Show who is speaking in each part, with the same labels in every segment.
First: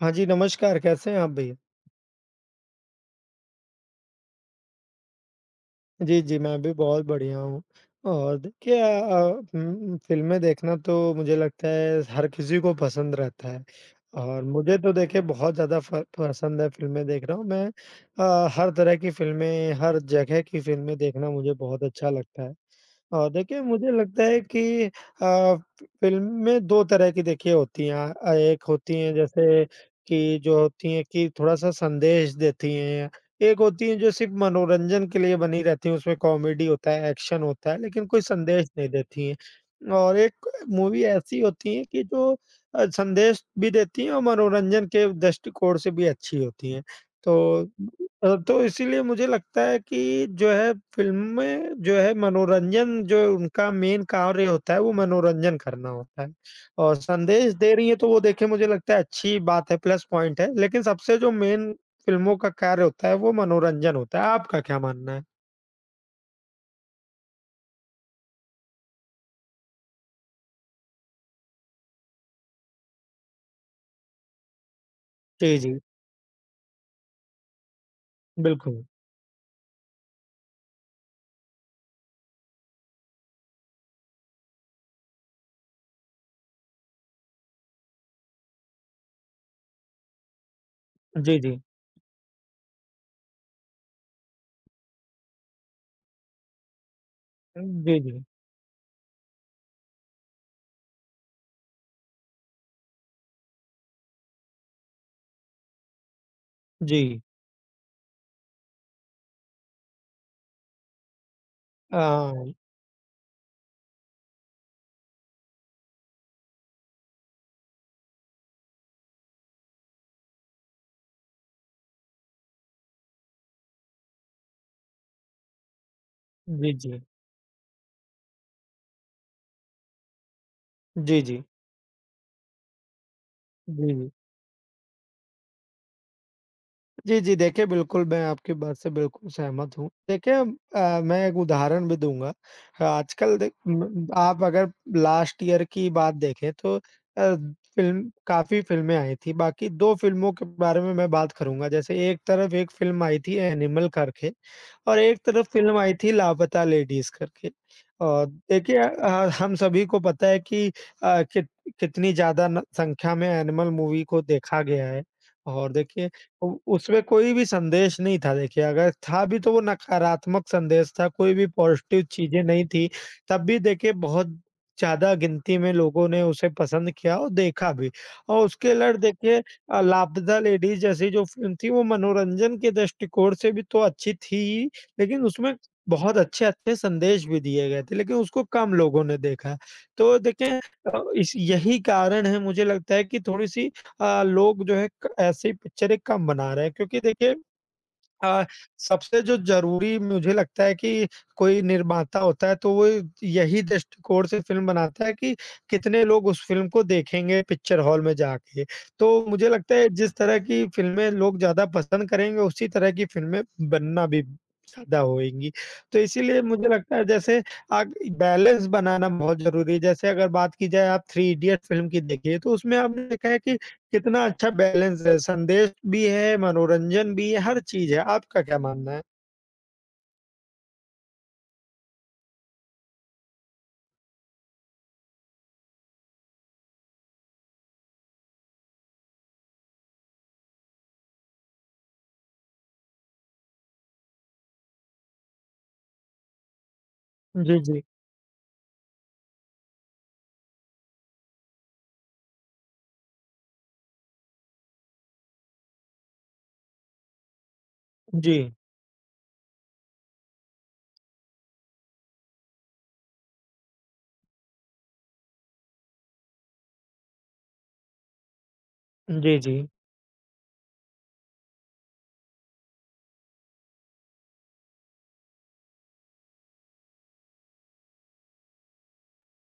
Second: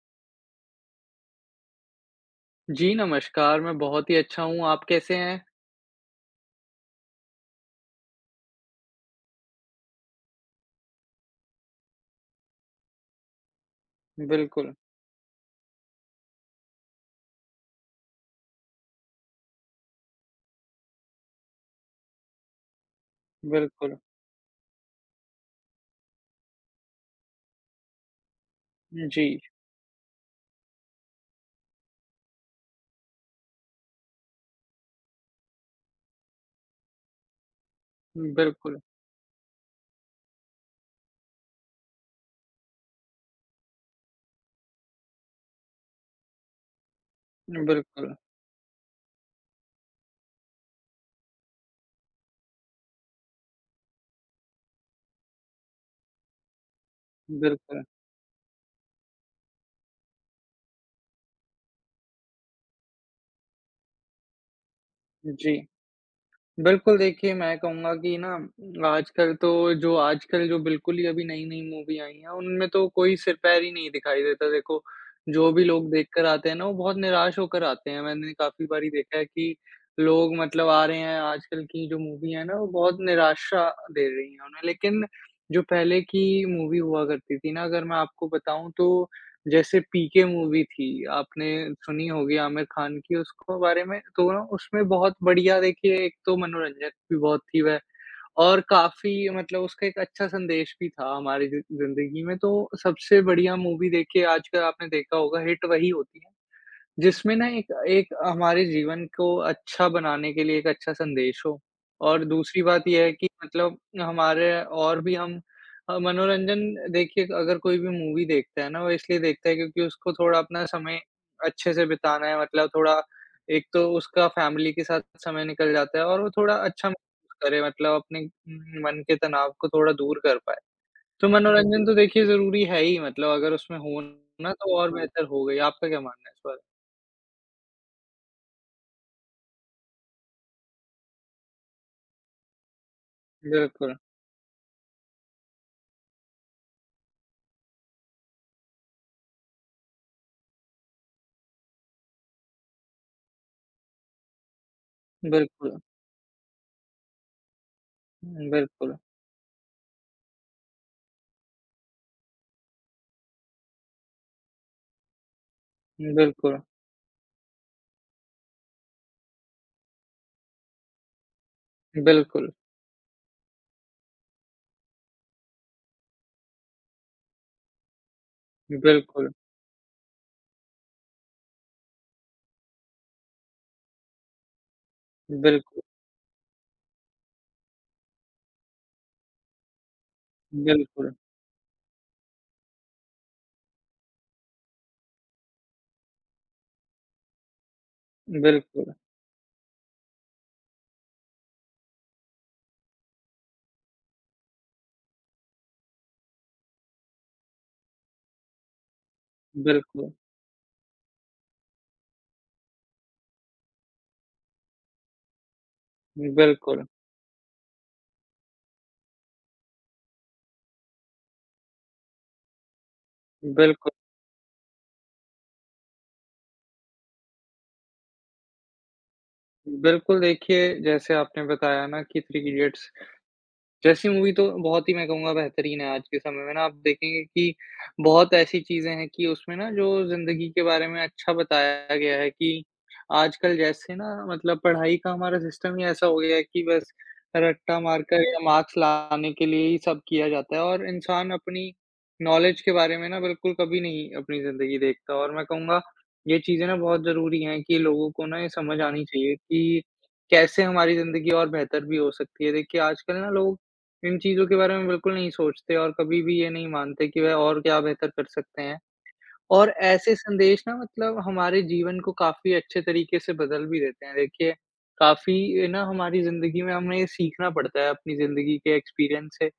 Speaker 1: हाँ जी, नमस्कार कैसे हैं आप भी?
Speaker 2: जी, नमस्कार, मैं बहुत ही अच्छा हूँ आप कैसे हैं?
Speaker 1: जी, जी। मैं भी बहुत बढ़िया हूँ और क्या अ उम, फ़िल्में देखना तो मुझे लगता है हर किसी को पसंद रहता है। और
Speaker 2: बिल्कुल।
Speaker 1: मुझे तो देखिए बहुत ज़्यादा फ़ पसंद है फ़िल्में देखना मैं अ, हर तरह की फ़िल्में, हर जगह की फ़िल्में देखना मुझे बहुत अच्छा लगता है। और देखिए मुझे
Speaker 2: बिल्कुल।
Speaker 1: लगता है कि अ, फ़िल्में 2 तरह की देखिए होती हैं अ, एक होती हैं
Speaker 2: उजी।
Speaker 1: जैसे कि जो होती हैं कि थोड़ा-सा संदेश देती हैं। एक होती हैं जो सिर्फ़ मनोरंजन के लिए बनी रहती हैं उसमें कॉमेडी होता है, एक्शन होता है लेकिन कोई संदेश
Speaker 2: बिल्कुल।
Speaker 1: नहीं देती हैं। और एक मूवी ऐसी होती है कि जो अ, संदेश भी देती हैं और मनोरंजन के दृष्टिकोण से भी अच्छी होती हैं, तो
Speaker 2: बिल्कुल।
Speaker 1: अ, तो इसीलिए मुझे लगता है कि जो है फ़िल्में जो है मनोरंजन जो उनका मेन कार्य होता है वो मनोरंजन करना होता है और संदेश दे
Speaker 2: बिल्कुल।
Speaker 1: रही हैं तो वो देखिए मुझे लगता है अच्छी ही बात है प्लस पॉइंट है, लेकिन सबसे जो मेन फ़िल्मों का कार्य होता है वो मनोरंजन होता है। आपका क्या मानना है?
Speaker 2: जी। बिल्कुल देखिए मैं कहूँगा कि ना आजकल तो जो आजकल जो बिल्कुल ही अभी नई-नई मूवी आई हैं, उनमें तो कोई सिर-पैर ही नहीं दिखाई देता देखो जो
Speaker 1: जी,
Speaker 2: भी
Speaker 1: जी।
Speaker 2: लोग देखकर आते हैं ना वो बहुत निराश होकर आते हैं। मैंने काफ़ी
Speaker 1: बिल्कुल।
Speaker 2: बारी देखा है कि लोग मतलब आ रहे हैं आजकल की जो मूवी हैं ना वो बहुत निराशा दे रही है उन्हें, लेकिन जो पहले की मूवी हुआ करती थीं ना अगर मैं आपको बताऊँ तो जैसे पीके मूवी थी,
Speaker 1: जी,
Speaker 2: आपने
Speaker 1: जी।
Speaker 2: सुनी होगी आमिर खान की उसको बारे में तो ना उसमें बहुत बढ़िया देखिए एक तो मनोरंजक भी बहुत थी वह
Speaker 1: जी, जी।
Speaker 2: और काफ़ी मतलब उसका एक अच्छा संदेश भी था हमारी जी ज़िंदगी में तो सबसे बढ़िया मूवी देखिए आजकल आपने देखा होगा हिट वही होती है,
Speaker 1: जी।
Speaker 2: जिसमें ना एक एक हमारे जीवन को अच्छा बनाने के लिए एक अच्छा संदेश हो। और
Speaker 1: हाँ।
Speaker 2: दूसरी बात ये है कि मतलब हमारे और भी हम अ, मनोरंजन देखिए अगर कोई भी मूवी देखता है ना वो इसलिए देखता है क्योंकि उसको थोड़ा अपना समय अच्छे से बिताना है, मतलब थोड़ा एक तो उसका फ़ैमिली के साथ समय निकल जाता है और वो थोड़ा
Speaker 1: जी,
Speaker 2: अच्छा म
Speaker 1: जी।
Speaker 2: करे मतलब अपने मन के तनाव को थोड़ा दूर कर पाए।
Speaker 1: जी,
Speaker 2: तो
Speaker 1: जी।
Speaker 2: मनोरंजन तो देखिए ज़रूरी है ही मतलब अगर उसमें
Speaker 1: जी,
Speaker 2: हो
Speaker 1: जी।
Speaker 2: ना तो और बेहतर होगा ही। आपका क्या मानना है इस बारे
Speaker 1: जी, जी, देखिए, बिल्कुल मैं आपकी बात से बिल्कुल सहमत हूँ। देखिए अ, मैं एक उदाहरण भी दूँगा अ, आजकल देख
Speaker 2: बिल्कुल।
Speaker 1: आप अगर लास्ट ईयर की बात देखें तो अ, फ़िल्म काफ़ी फ़िल्में आई थी बाकी 2 फ़िल्मों के बारे में मैं बात करूँगा, जैसे एक तरफ़ एक फ़िल्म आई थी एनिमल करके और एक तरफ़ फ़िल्म
Speaker 2: बिल्कुल।
Speaker 1: आई थी लापता लेडीज़ करके। अ,
Speaker 2: हुँ,
Speaker 1: देखिए
Speaker 2: बिल्कुल।
Speaker 1: अ, हम सभी को पता है कि अ, कित कितनी ज़्यादा न संख्या में एनिमल मूवी को देखा गया है। और देखिए उ
Speaker 2: बिल्कुल।
Speaker 1: उसमें कोई भी संदेश नहीं था देखिए अगर था भी तो वो नकारात्मक संदेश था, कोई भी पॉज़िटिव चीज़ें
Speaker 2: बिल्कुल।
Speaker 1: नहीं थी, तब भी देखिए बहुत ज़्यादा गिनती में लोगों ने उसे पसंद किया और देखा भी। और उसके उलट
Speaker 2: बिल्कुल।
Speaker 1: देखिए अ, लापता लेडीज़ जैसी जो फ़िल्म थी, वो मनोरंजन के दृष्टिकोण से भी तो अच्छी थी ही, लेकिन उसमें
Speaker 2: बिल्क
Speaker 1: बहुत अच्छे-अच्छे संदेश भी दिए गए थे, लेकिन उसको कम लोगों ने देखा। तो देखें अ,
Speaker 2: बिल्कुल।
Speaker 1: इस यही कारण है मुझे लगता है कि थोड़ी-सी अ, लोग जो हैं क ऐसे ही पिक्चरें कम बना रहे हैं क्योंकि देखिए अ,
Speaker 2: बिल्कुल।
Speaker 1: सबसे जो ज़रूरी मुझे लगता है कि कोई निर्माता होता है तो वो यही दृष्टिकोण से फ़िल्म बनाता है कि कितने लोग उस फ़िल्म को देखेंगे पिक्चर हॉल में जाके। तो मुझे लगता है
Speaker 2: बिल्कुल।
Speaker 1: जिस तरह की फ़िल्में लोग ज़्यादा पसंद करेंगे उसी तरह की फ़िल्में बनना भी ज़्यादा होएँगी। तो इसीलिए मुझे
Speaker 2: बिल्कुल।
Speaker 1: लगता है जैसे आग बैलेंस बनाना बहुत ज़रूरी है, जैसे अगर बात की जाए आप 3 इडियट्स फ़िल्म की देखिए तो उसमें आपने देखा है कि
Speaker 2: बिल्कुल।
Speaker 1: कितना अच्छा बैलेंस है, संदेश भी है मनोरंजन भी है हर चीज़ है। आपका क्या मानना है?
Speaker 2: बिल्कुल देखिए, जैसे आपने बताया ना कि 3 इडियट्स जैसी मूवी तो बहुत ही मैं कहूँगा बेहतरीन है आज के समय में ना आप देखेंगे कि बहुत ऐसी चीज़ें हैं कि उसमें ना जो ज़िंदगी के बारे में अच्छा बताया गया है कि आजकल जैसे ना मतलब पढ़ाई का हमारा सिस्टम ही ऐसा हो गया है कि बस
Speaker 1: जी,
Speaker 2: रट्टा
Speaker 1: जी।
Speaker 2: मारकर या मार्क्स लाने के लिए ही सब किया जाता है और इंसान अपनी नॉलेज के बारे में ना बिल्कुल कभी नहीं अपनी ज़िंदगी देखता और मैं कहूँगा ये चीज़ें ना बहुत ज़रूरी हैं, कि लोगों को ना ये
Speaker 1: जी।
Speaker 2: समझ आनी चाहिए कि कैसे हमारी ज़िंदगी और बेहतर भी हो सकती है देखिए आजकल ना लोग इन चीज़ों के बारे में बिल्कुल नहीं सोचते और कभी भी ये नहीं मानते कि वह और क्या बेहतर कर सकते हैं।
Speaker 1: उजी, जी।
Speaker 2: और ऐसे संदेश ना मतलब हमारे जीवन को काफ़ी अच्छे तरीके से बदल भी देते हैं देखिए, काफ़ी ए, ना हमारी ज़िंदगी में हमें ये सीखना पड़ता है अपनी ज़िंदगी के एक्सपीरियंस से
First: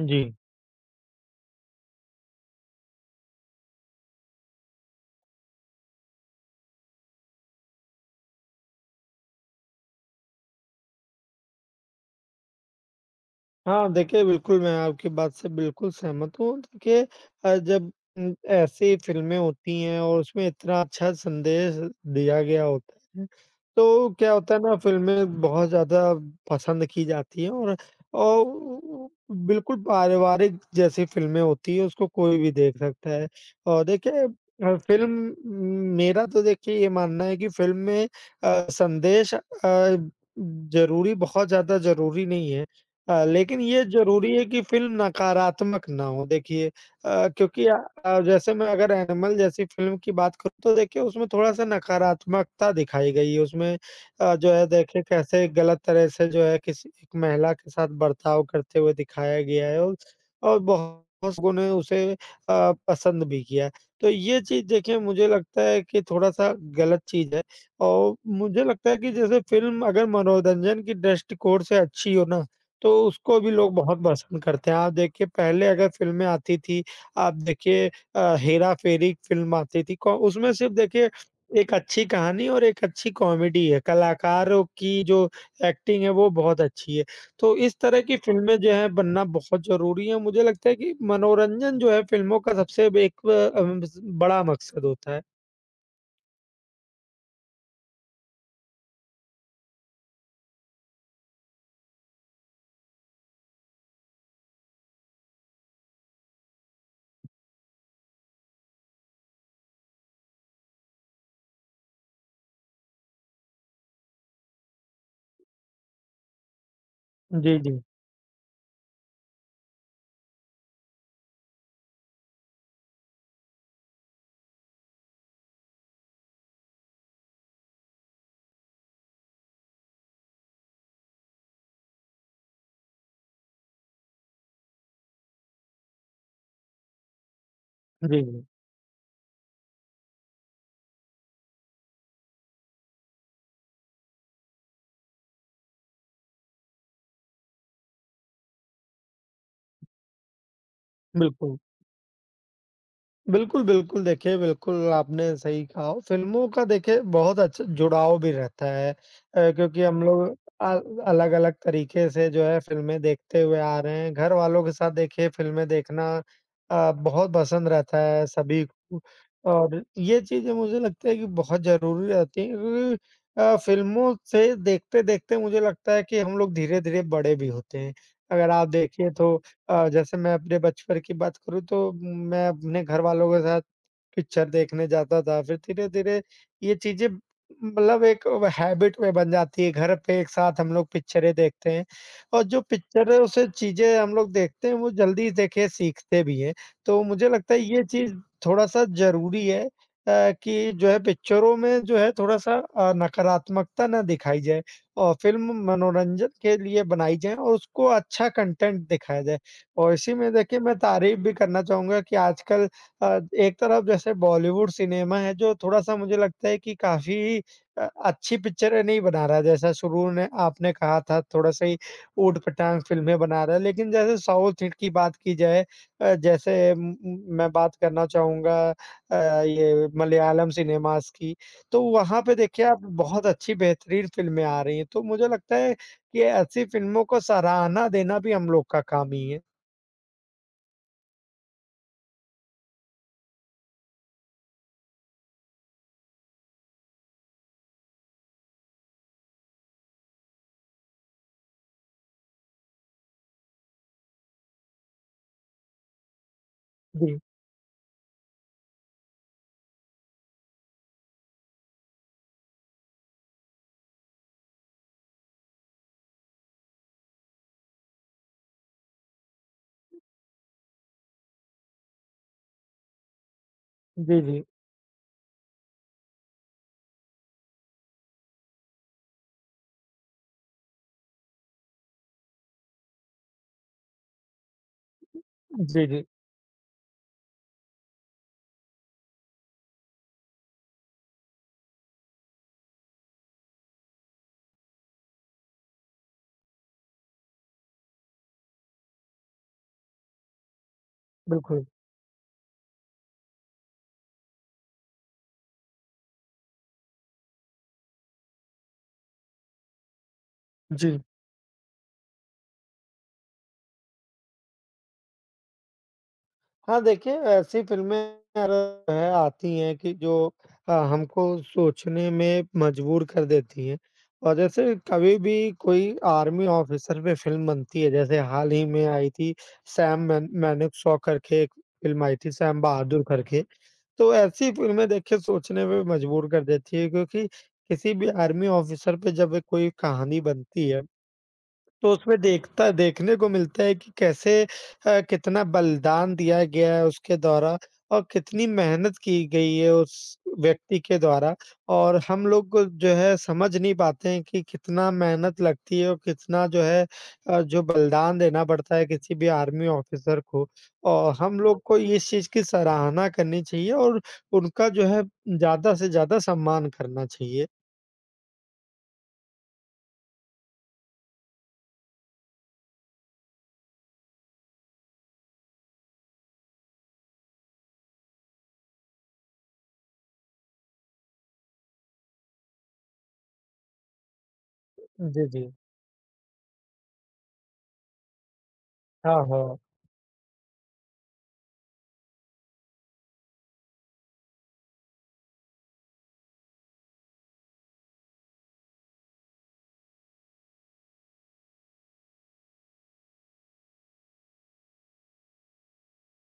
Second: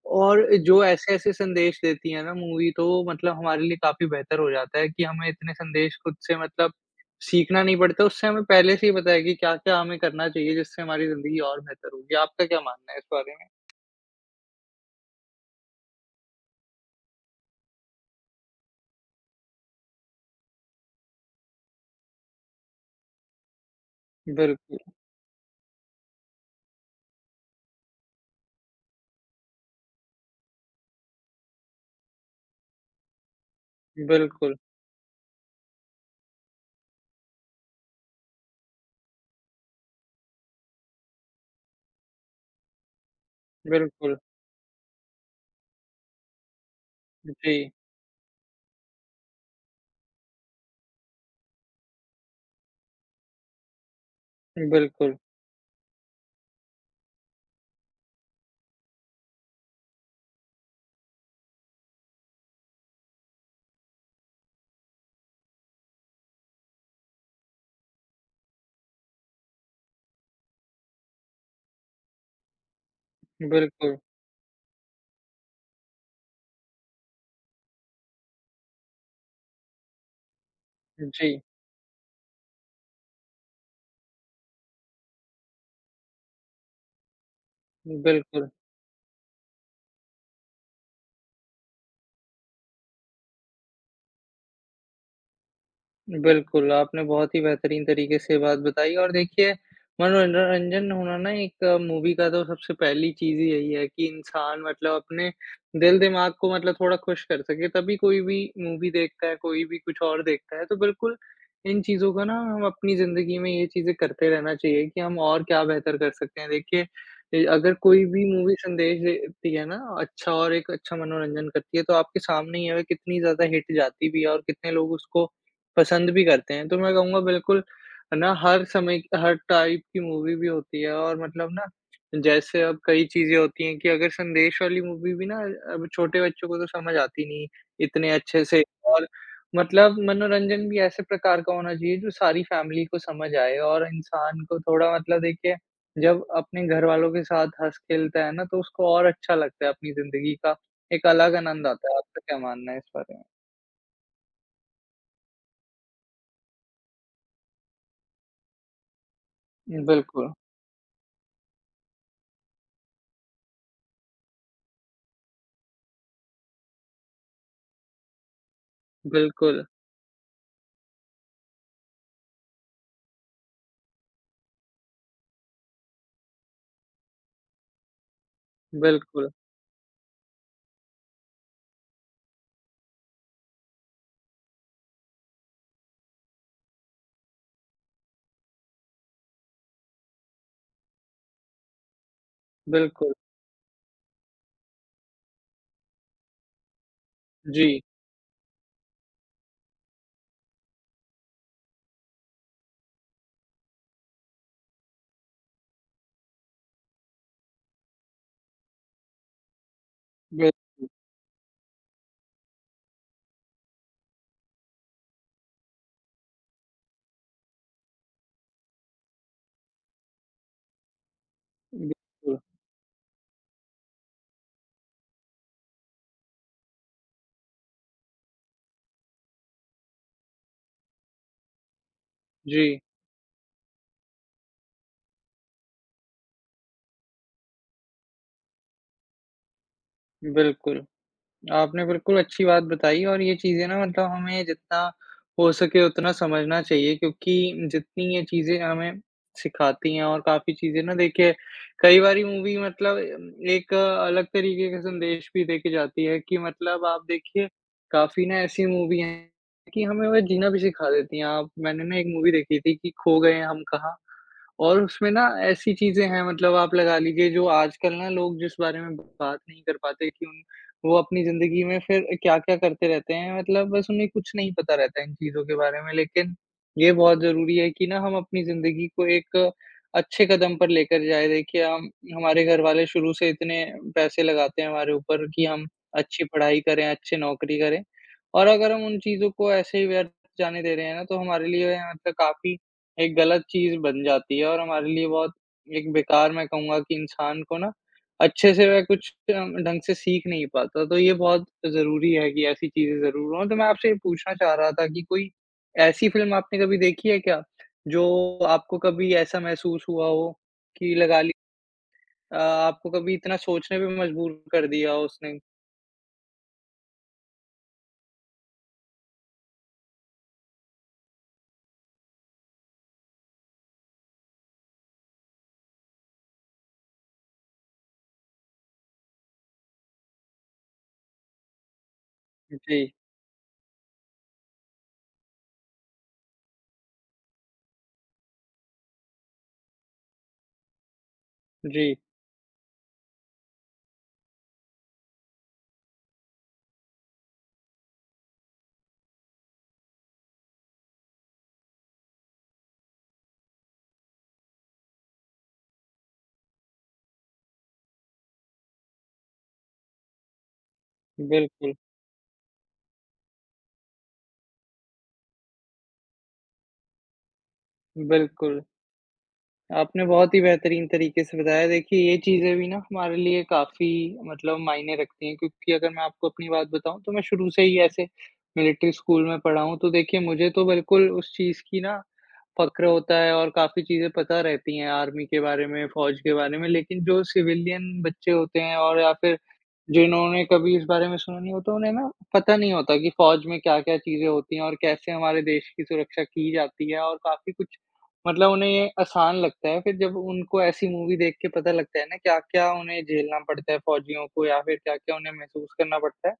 Speaker 1: जी।
Speaker 2: और जो ऐसे-ऐसे संदेश देती है ना मूवी तो मतलब हमारे लिए काफ़ी बेहतर हो जाता है कि हमें इतने संदेश खुद से मतलब सीखना नहीं पड़ता उससे हमें पहले से ही पता है कि क्या-क्या हमें करना चाहिए जिससे हमारी ज़िंदगी और बेहतर होगी। आपका क्या मानना है इस बारे में?
Speaker 1: हाँ, देखिए बिल्कुल मैं आपकी बात से बिल्कुल सहमत हूँ के अ, जब उ ऐसी फ़िल्में होती हैं और उसमें इतना अच्छा संदेश दिया गया होता तो क्या होता है ना
Speaker 2: बिल्कुल।
Speaker 1: फ़िल्में बहुत ज़्यादा पसंद की जाती हैं और, और उ उ बिल्कुल पारिवारिक जैसी फ़िल्में होती हैं उसको कोई भी देख सकता है और देखिए
Speaker 2: बिल्कुल।
Speaker 1: अ, फ़िल्म मेरा तो देखिए ये मानना है कि फ़िल्म में अ, संदेश अ, ज़रूरी बहुत ज़्यादा ज़रूरी नहीं है अ, लेकिन ये
Speaker 2: बिल्कुल।
Speaker 1: ज़रूरी है कि फ़िल्म नकारात्मक ना हो देखिए अ, क्योंकि
Speaker 2: जी।
Speaker 1: अ, जैसे मैं अगर एनिमल जैसी फ़िल्म की बात करूँ तो देखिए उसमें थोड़ा-सा नकारात्मकता दिखाई गई है उसमें अ, जो है देखिए
Speaker 2: बिल्कुल।
Speaker 1: कैसे गलत तरह से जो है किसी एक महिला के साथ बर्ताव करते हुए दिखाया गया है और और बहुत लोगों ने उसे अ, पसंद भी किया है। तो ये चीज़ देखिए मुझे लगता है कि थोड़ा-सा गलत चीज़ है और मुझे लगता है कि जैसे फ़िल्म अगर मनोरंजन की दृष्टिकोण से अच्छी हो ना, तो उसको भी लोग
Speaker 2: बिल्कुल।
Speaker 1: बहुत पसंद करते हैं, आप देखिए पहले अगर फ़िल्में आती थी आप देखिए अ, हेरा-फेरी एक फ़िल्म आती थी कौ उसमें सिर्फ़ देखिए
Speaker 2: जी।
Speaker 1: एक अच्छी कहानी और एक अच्छी कॉमेडी है, कलाकारों की जो एक्टिंग है वो बहुत अच्छी है। तो इस तरह की
Speaker 2: बिल्कुल।
Speaker 1: फ़िल्में जो है बनना बहुत ज़रूरी है और मुझे लगता है कि मनोरंजन जो है फ़िल्मों का सबसे बे एक ब उम, बड़ा मक़सद होता है।
Speaker 2: बिल्कुल आपने बहुत ही बेहतरीन तरीके से बात बताई और देखिए, मनोरंजन होना ना एक मूवी का तो सबसे पहली चीज़ ही यही है कि इंसान मतलब अपने दिल-दिमाग को मतलब थोड़ा खुश कर सके तभी कोई भी मूवी देखता है, कोई भी कुछ और देखता है तो बिल्कुल, इन चीज़ों को ना हम अपनी ज़िंदगी में ये चीज़ें करते रहना चाहिए कि हम और क्या बेहतर कर सकते हैं देखिए अ,
Speaker 1: जी,
Speaker 2: अगर
Speaker 1: जी।
Speaker 2: कोई भी मूवी संदेश देती है ना अच्छा और एक अच्छा मनोरंजन करती है तो आपके सामने ये है कितनी ज़्यादा हिट जाती भी है और कितने लोग उसको पसंद भी करते हैं तो मैं कहूँगा बिल्कुल, है ना? हर समय की हर टाइप की मूवी भी होती है और मतलब ना जैसे अब कई चीज़ें होती हैं कि अगर संदेश वाली मूवी भी ना अब छोटे बच्चों को तो समझ आती नहीं इतने अच्छे
Speaker 1: जी।
Speaker 2: से और मतलब मनोरंजन भी ऐसे प्रकार का होना चाहिए जो सारी फैमिली को समझ आए और इंसान को थोड़ा मतलब देखिए, जब अपने घरवालों के साथ हँस-खेलता है ना तो उसको और अच्छा लगता है अपनी ज़िंदगी का एक अलग
Speaker 1: बिल्कुल।
Speaker 2: आनंद आता है, आपका क्या मानना है इस बारे में?
Speaker 1: बिल्कुल, बिल्कुल। देखिए, बिल्कुल आपने सही कहा, फ़िल्मों का देखिए बहुत अच्छा जुड़ाव भी रहता है अ, क्योंकि हम लोग
Speaker 2: बिल्कुल।
Speaker 1: अल अलग-अलग तरीके से जो है फ़िल्में देखते हुए आ रहे हैं, घरवालों के साथ देखिए फ़िल्में देखना अ, बहुत पसंद रहता है सभी को।
Speaker 2: बिल्कुल।
Speaker 1: और ये चीज़ें मुझे लगता है कि बहुत ज़रूरी रहती हैं अ, फ़िल्मों से देखते-देखते मुझे लगता है कि हम लोग धीरे-धीरे बड़े भी होते हैं, अगर आप देखिए
Speaker 2: बिल्कुल।
Speaker 1: तो अ, जैसे मैं अपने बचपन की बात करूँ तो मैं अपने घरवालों के साथ पिक्चर देखने जाता था फिर धीरे-धीरे ये चीज़ें मतलब एक व हैबिट में बन जाती है घर पे एक साथ हम लोग पिक्चरें देखते हैं और जो
Speaker 2: बिल्कुल।
Speaker 1: पिक्चर है उसे चीज़ें हम लोग देखते हैं वो जल्दी देखे सीखते भी हैं। तो मुझे लगता है
Speaker 2: जी।
Speaker 1: ये चीज़ थोड़ा-सा ज़रूरी है अ, कि जो है पिक्चरों में जो है थोड़ा-सा अ, नकारात्मकता ना दिखाई जाए अ, फ़िल्म मनोरंजन के लिए बनाई जाए और उसको अच्छा कंटेन्ट दिखाया जाए। और इसी में देखिए मैं
Speaker 2: बिल्कु
Speaker 1: तारीफ़ भी करना चाहूँगा कि आजकल अ, एक तरफ जैसे बॉलीवुड सिनेमा है जो थोड़ा-सा मुझे लगता है कि काफ़ी अ, अच्छी पिक्चरें नहीं बना रहा है जैसा शुरू ने आपने कहा था थोड़ा-सा ही
Speaker 2: [unintelligible]
Speaker 1: ऊँटपटाँग फ़िल्में बना रहा है लेकिन जैसे साउथ हिट की बात की जाए अ, जैसे उम, म मैं बात करना चाहूँगा अ, ये मलयालम सिनेमाज़ की, तो वहाँ पे देखिए
Speaker 2: जी।
Speaker 1: आप बहुत अच्छी बेहतरीन फ़िल्में आ रही हैं तो मुझे लगता है कि ऐसी फ़िल्मों को सराहना देना भी हम लोग का काम ही है।
Speaker 2: बिल्कुल। आपने बिल्कुल अच्छी बात बताईं और ये चीज़ें ना मतलब हमें जितना हो सके उतना समझना चाहिए क्योंकि जितनी ये चीज़ें हमें सिखाती हैं और काफ़ी चीज़ें ना देखिए, कई बारी मूवी मतलब एक अलग तरीके के संदेश भी देके जाती है कि, मतलब आप
Speaker 1: जी।
Speaker 2: देखिए, काफ़ी ना ऐसी मूवी हैं कि, हमें वह जीना भी सिखा देती हैं आप मैंने ना एक मूवी देखी थी कि खो गए हैं हम कहाँ। और उसमें ना ऐसी चीज़ें हैं मतलब आप लगा लीजिए जो आजकल ना लोग जिस बारे में बात नहीं कर पाते किन उन वो अपनी ज़िंदगी में फिर क्या-क्या करते रहते हैं मतलब बस उन्हें
Speaker 1: जी,
Speaker 2: कुछ
Speaker 1: जी।
Speaker 2: नहीं पता रहता है इन चीज़ों के बारे में लेकिन, ये बहुत ज़रूरी है कि ना हम अपनी ज़िंदगी को एक अच्छे कदम पर लेकर जाएँ देखिए हम हमारे घर वाले शुरू से इतने पैसे लगाते हैं हमारे ऊपर कि हम
Speaker 1: जी, जी।
Speaker 2: अच्छी पढ़ाई करें, अच्छी नौकरी करें। और अगर हम उन चीज़ों को ऐसे ही व्यर्थ जाने दे रहे हैं ना तो हमारे लिए यहाँ त काफ़ी एक गलत चीज़ बन जाती है और हमारे लिए बहुत एक बेकार मैं कहूँगा कि इंसान को ना, अच्छे-से वह कुछ अ, ढंग से सीख नहीं पाता, तो ये बहुत
Speaker 1: बिल्कुल।
Speaker 2: ज़रूरी है कि ऐसी चीज़ें ज़रूर हों। तो मैं आपसे ये पूछना चाह रहा था कि कोई ऐसी फ़िल्म आपने कभी देखी है क्या, जो आपको कभी ऐसा महसूस हुआ हो, की
Speaker 1: जी।
Speaker 2: लगा ली अ, आपको कभी इतना सोचने पे मजबूर कर दिया उसने?
Speaker 1: हाँ, देखिए ऐसी फ़िल्में [unintelligible] आती हैं कि जो अ, हमको सोचने में मजबूर कर देती हैं और जैसे कभी भी कोई आर्मी ऑफिसर पे फ़िल्म बनती है जैसे हाल ही में आई थी सैम मन मानेकशॉ करके एक फ़िल्म आई थी सैम
Speaker 2: जी।
Speaker 1: बहादूर करके। तो ऐसी फ़िल्में देखिए सोचने पे मजबूर कर देती हैं क्योंकि किसी भी आर्मी ऑफिसर पे जब कोई कहानी बनती है तो
Speaker 2: जी।
Speaker 1: उसमें देखता देखने को मिलता है कि कैसे अ, कितना बलिदान दिया गया है उसके द्वारा और कितनी मेहनत की गई है उस व्यक्ति के द्वारा और हम लोग जो है समझ नहीं पाते हैं कि कितना मेहनत लगती है और कितना जो है अ, जो बलिदान देना पड़ता है किसी भी आर्मी ऑफिसर को। औ हम लोग
Speaker 2: बिल्कुल।
Speaker 1: को इस चीज़ की सराहना करनी चाहिए और उनका जो है, ज़्यादा से ज़्यादा सम्मान करना चाहिए।
Speaker 2: बिल्कुल। आपने बहुत ही बेहतरीन तरीके से बताया। देखिए ये चीज़ें भी ना हमारे लिए काफ़ी मतलब मायने रखती हैं, क्योंकि अगर मैं आपको अपनी बात बताऊँ तो मैं शुरू से ही ऐसे मिलिट्री स्कूल में पढ़ा हूँ, तो देखिए मुझे तो बिल्कुल उस चीज़ की ना फ़क्र होता है और काफ़ी चीज़ें पता रहती हैं आर्मी
Speaker 1: जी,
Speaker 2: के
Speaker 1: जी।
Speaker 2: बारे में, फ़ौज के बारे में। लेकिन जो सिविलियन बच्चे होते हैं और या
Speaker 1: हाँ,
Speaker 2: फिर
Speaker 1: हाँ।
Speaker 2: जिन्होंने कभी इस बारे में सुना नहीं होता उन्हें ना पता नहीं होता कि फ़ौज में क्या-क्या चीज़ें होती हैं और कैसे हमारे देश की सुरक्षा की जाती है। और काफ़ी कुछ मतलब उन्हें ये आसान लगता है फिर जब उनको ऐसी मूवी देख के पता लगता है ना क्या-क्या उन्हें झेलना पड़ता है फ़ौजियों को या फिर क्या-क्या उन्हें महसूस करना पड़ता है,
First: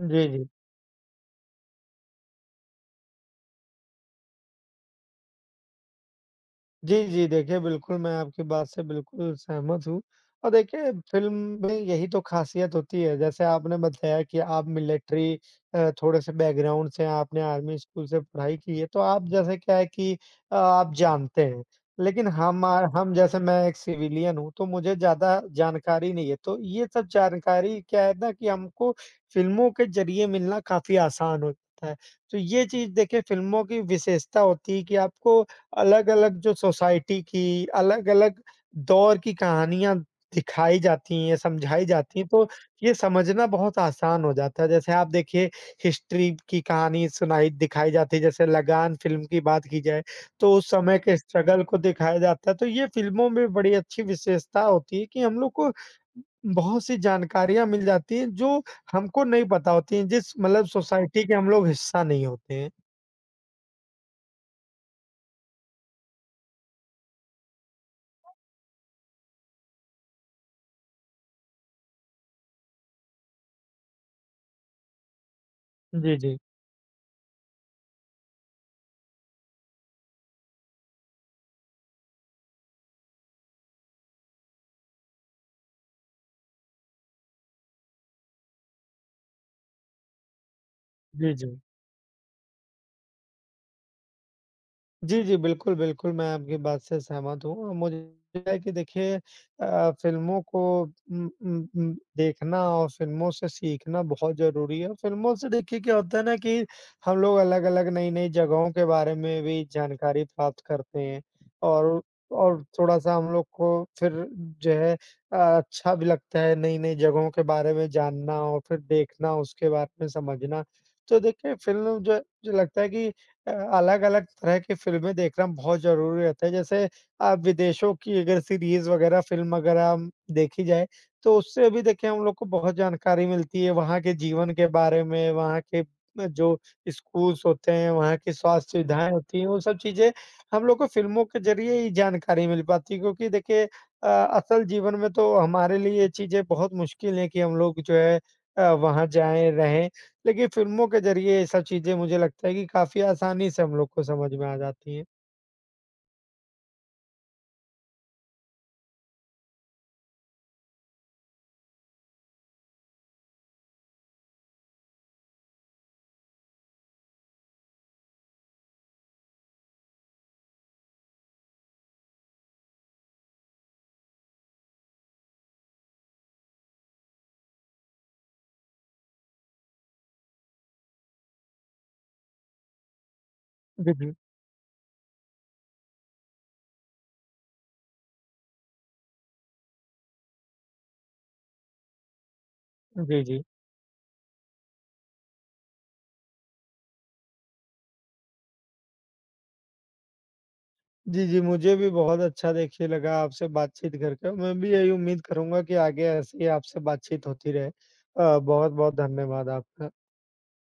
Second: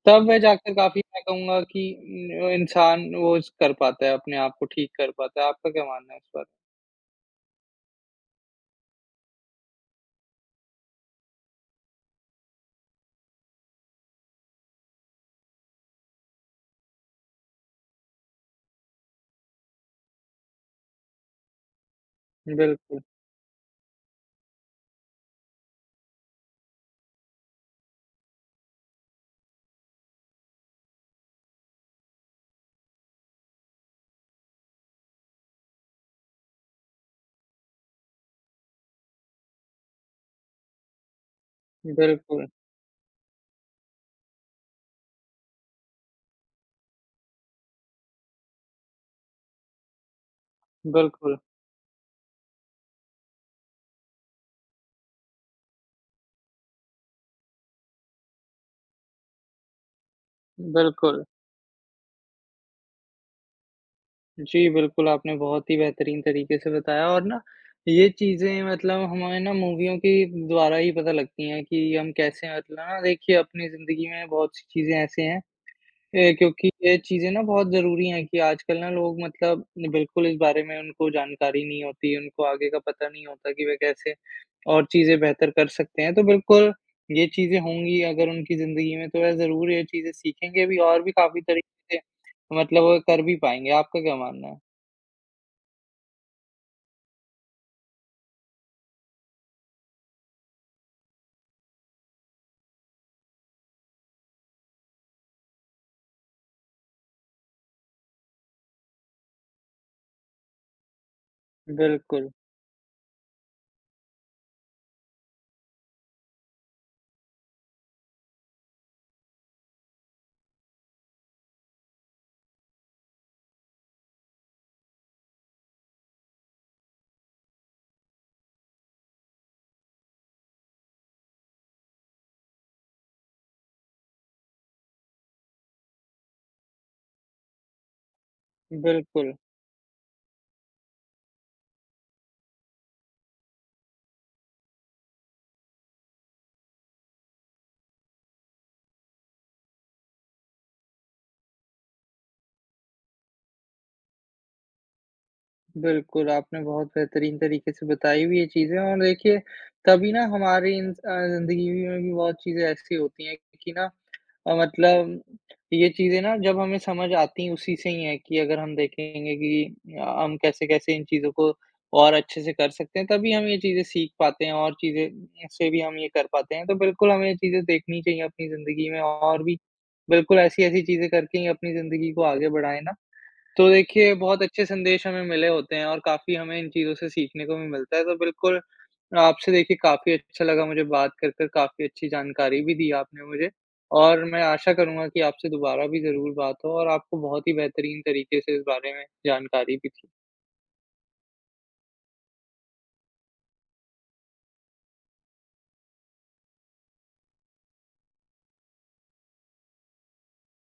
Speaker 1: जी,
Speaker 2: तब वे
Speaker 1: जी।
Speaker 2: जा के काफ़ी मैं कहूँगा कि इन इंसान वो इस कर पाता है अपने आप को ठीक कर पाता है। आपका क्या मानना है इस बात
Speaker 1: जी, जी। देखिए, बिल्कुल, मैं आपकी बात से बिल्कुल सहमत हूँ और देखिए फ़िल्म में यही तो ख़ासियत होती है, जैसे आपने बताया कि आप मिलिट्री अ, थोड़े-से बैकग्राउंड से हैं। आपने आर्मी स्कूल से पढ़ाई की है, तो आप जैसे क्या है कि अ, आप जानते हैं, लेकिन हमार
Speaker 2: बिल्कुल।
Speaker 1: हम जैसे मैं एक सिविलियन हूँ, तो मुझे ज़्यादा जानकारी नहीं है। तो ये सब जानकारी क्या है ना कि हमको फ़िल्मों के ज़रिए मिलना काफ़ी आसान होता है, तो ये चीज़ देखिए फ़िल्मों की विशेषता होती है कि आपको अलग-अलग जो सोसाइटी की अलग-अलग दौर की कहानियाँ दिखाई जाती हैं, समझाई जाती हैं,
Speaker 2: बिल्कुल।
Speaker 1: तो ये समझना बहुत आसान हो जाता है। जैसे आप देखिए हिस्ट्री की कहानी सुनाई दिखाई जाती है। जैसे लगान फ़िल्म की बात की जाए, तो उस समय के
Speaker 2: बिल्कुल।
Speaker 1: स्ट्रगल को दिखाया जाता है, तो ये फ़िल्मों में बड़ी अच्छी विशेषता होती है कि हम लोग को बहुत-सी जानकारियाँ मिल जाती हैं, जो हमको नहीं पता होती हैं, जिस मतलब सोसाइटी
Speaker 2: बिल्कुल।
Speaker 1: के हम लोग हिस्सा नहीं होते हैं।
Speaker 2: जी, बिल्कुल, आपने बहुत ही बेहतरीन तरीके से बताया और ना, ये चीज़ें मतलब हमारे ना मूवियों के द्वारा ही पता लगती हैं कि हम कैसे हैं और ना देखिए अपनी ज़िंदगी में बहुत चीज़ें ऐसे हैं
Speaker 1: जी,
Speaker 2: ए,
Speaker 1: जी।
Speaker 2: क्योंकि ये चीज़ें ना बहुत ज़रूरी हैं कि आजकल ना लोग मतलब बिल्कुल इस बारे में उनको जानकारी नहीं होती, उनको आगे का पता नहीं होता कि वह कैसे और चीज़ें बेहतर कर सकते हैं, तो बिल्कुल ये चीज़ें होंगी अगर उनकी ज़िंदगी में, तो वह ज़रूर ये चीज़ें सीखेंगे अभी और भी
Speaker 1: जी,
Speaker 2: काफ़ी
Speaker 1: जी।
Speaker 2: तरीके से तो मतलब वो कर भी पाएँगे। आपका क्या मानना है?
Speaker 1: जी, जी, बिल्कुल, बिल्कुल, मैं आपकी बात से सहमत हूँ और मुझे [unintelligible] है कि देखिए अ, फ़िल्मों को उम उम उम, देखना और फ़िल्मों से सीखना बहुत ज़रूरी है। फ़िल्मों से, देखिए, क्या होता है ना कि हम लोग अलग-अलग, नई-नई जगहों के बारे में भी जानकारी प्राप्त करते हैं और
Speaker 2: बिल्कुल।
Speaker 1: और थोड़ा-सा हम लोग को फिर जो है अ, अच्छा भी लगता है, नई-नई जगहों के बारे में जानना और फिर देखना, उसके बात में समझना। तो देखिए, फ़िल्म जो जो लगता है कि अ, अलग-अलग तरह की फ़िल्में देखना बहुत ज़रूरी रहता है। जैसे अ, विदेशों की अगर सीरीज़ वगैरह, फ़िल्म वगैरह अम, देखी जाए, तो उससे भी देखिए हम लोग को बहुत जानकारी मिलती है, वहाँ के जीवन के बारे में, वहाँ के जो स्कूल्स होते हैं, वहाँ की स्वास्थ्य सुविधाएँ
Speaker 2: बिल्कुल।
Speaker 1: होती हैं, वो सब चीज़ें हम लोग को फ़िल्मों के ज़रिए ही जानकारी मिल पाती है। क्योंकि देखिए अ, असल जीवन में तो हमारे लिए ये चीज़ें बहुत मुश्किल है कि हम लोग जो है अ, वहाँ जाएँ, रहें। लेकिन फ़िल्मों के ज़रिए ये सब चीज़ें मुझे लगता है कि काफ़ी आसानी से हम लोग को समझ में आ जाती हैं।
Speaker 2: बिल्कुल, आपने बहुत बेहतरीन तरीके से बताई भी ये चीज़ें और देखिए, कभी ना हमारी इन स अ, ज़िंदगी भी में भी बहुत चीज़ें ऐसी होती हैं कि ना अ, मतलब ये चीज़ें ना, जब हमें समझ आती हैं उसी से ही हैं कि अगर हम देखेंगे कि अ, हम कैसे-कैसे इन चीज़ों को और अच्छे-से कर सकते हैं। तभी हम ये चीज़ें सीख पाते हैं और चीज़ें उनसे भी हम ये कर पाते हैं। तो बिल्कुल, हमें ये चीज़ें देखनी चाहिए अपनी ज़िंदगी में और भी बिल्कुल ऐसी-ऐसी चीज़ें करके ही अपनी ज़िंदगी को आगे बढ़ाएँ ना, तो
Speaker 1: जी, जी।
Speaker 2: देखिए बहुत अच्छे संदेश हमें मिले होते हैं और काफ़ी हमें इन चीज़ों से सीखने को भी मिलता है। तो बिल्कुल, आपसे देखिए काफ़ी अच्छा लगा मुझे बात कर कर, काफ़ी अच्छी जानकारी भी दी
Speaker 1: जी,
Speaker 2: आपने
Speaker 1: जी।
Speaker 2: मुझे। और मैं आशा करूँगा कि आपसे दोबारा भी ज़रूर बात हो और आपको बहुत ही बेहतरीन तरीके से इस बारे में जानकारी भी दी।
Speaker 1: जी, जी, मुझे भी बहुत अच्छा देखिए लगा आपसे बातचीत करके। मैं भी यही उम्मीद करूँगा कि आगे ऐसे ही आपसे बातचीत होती रहे। अ, बहुत-बहुत धन्यवाद आपका।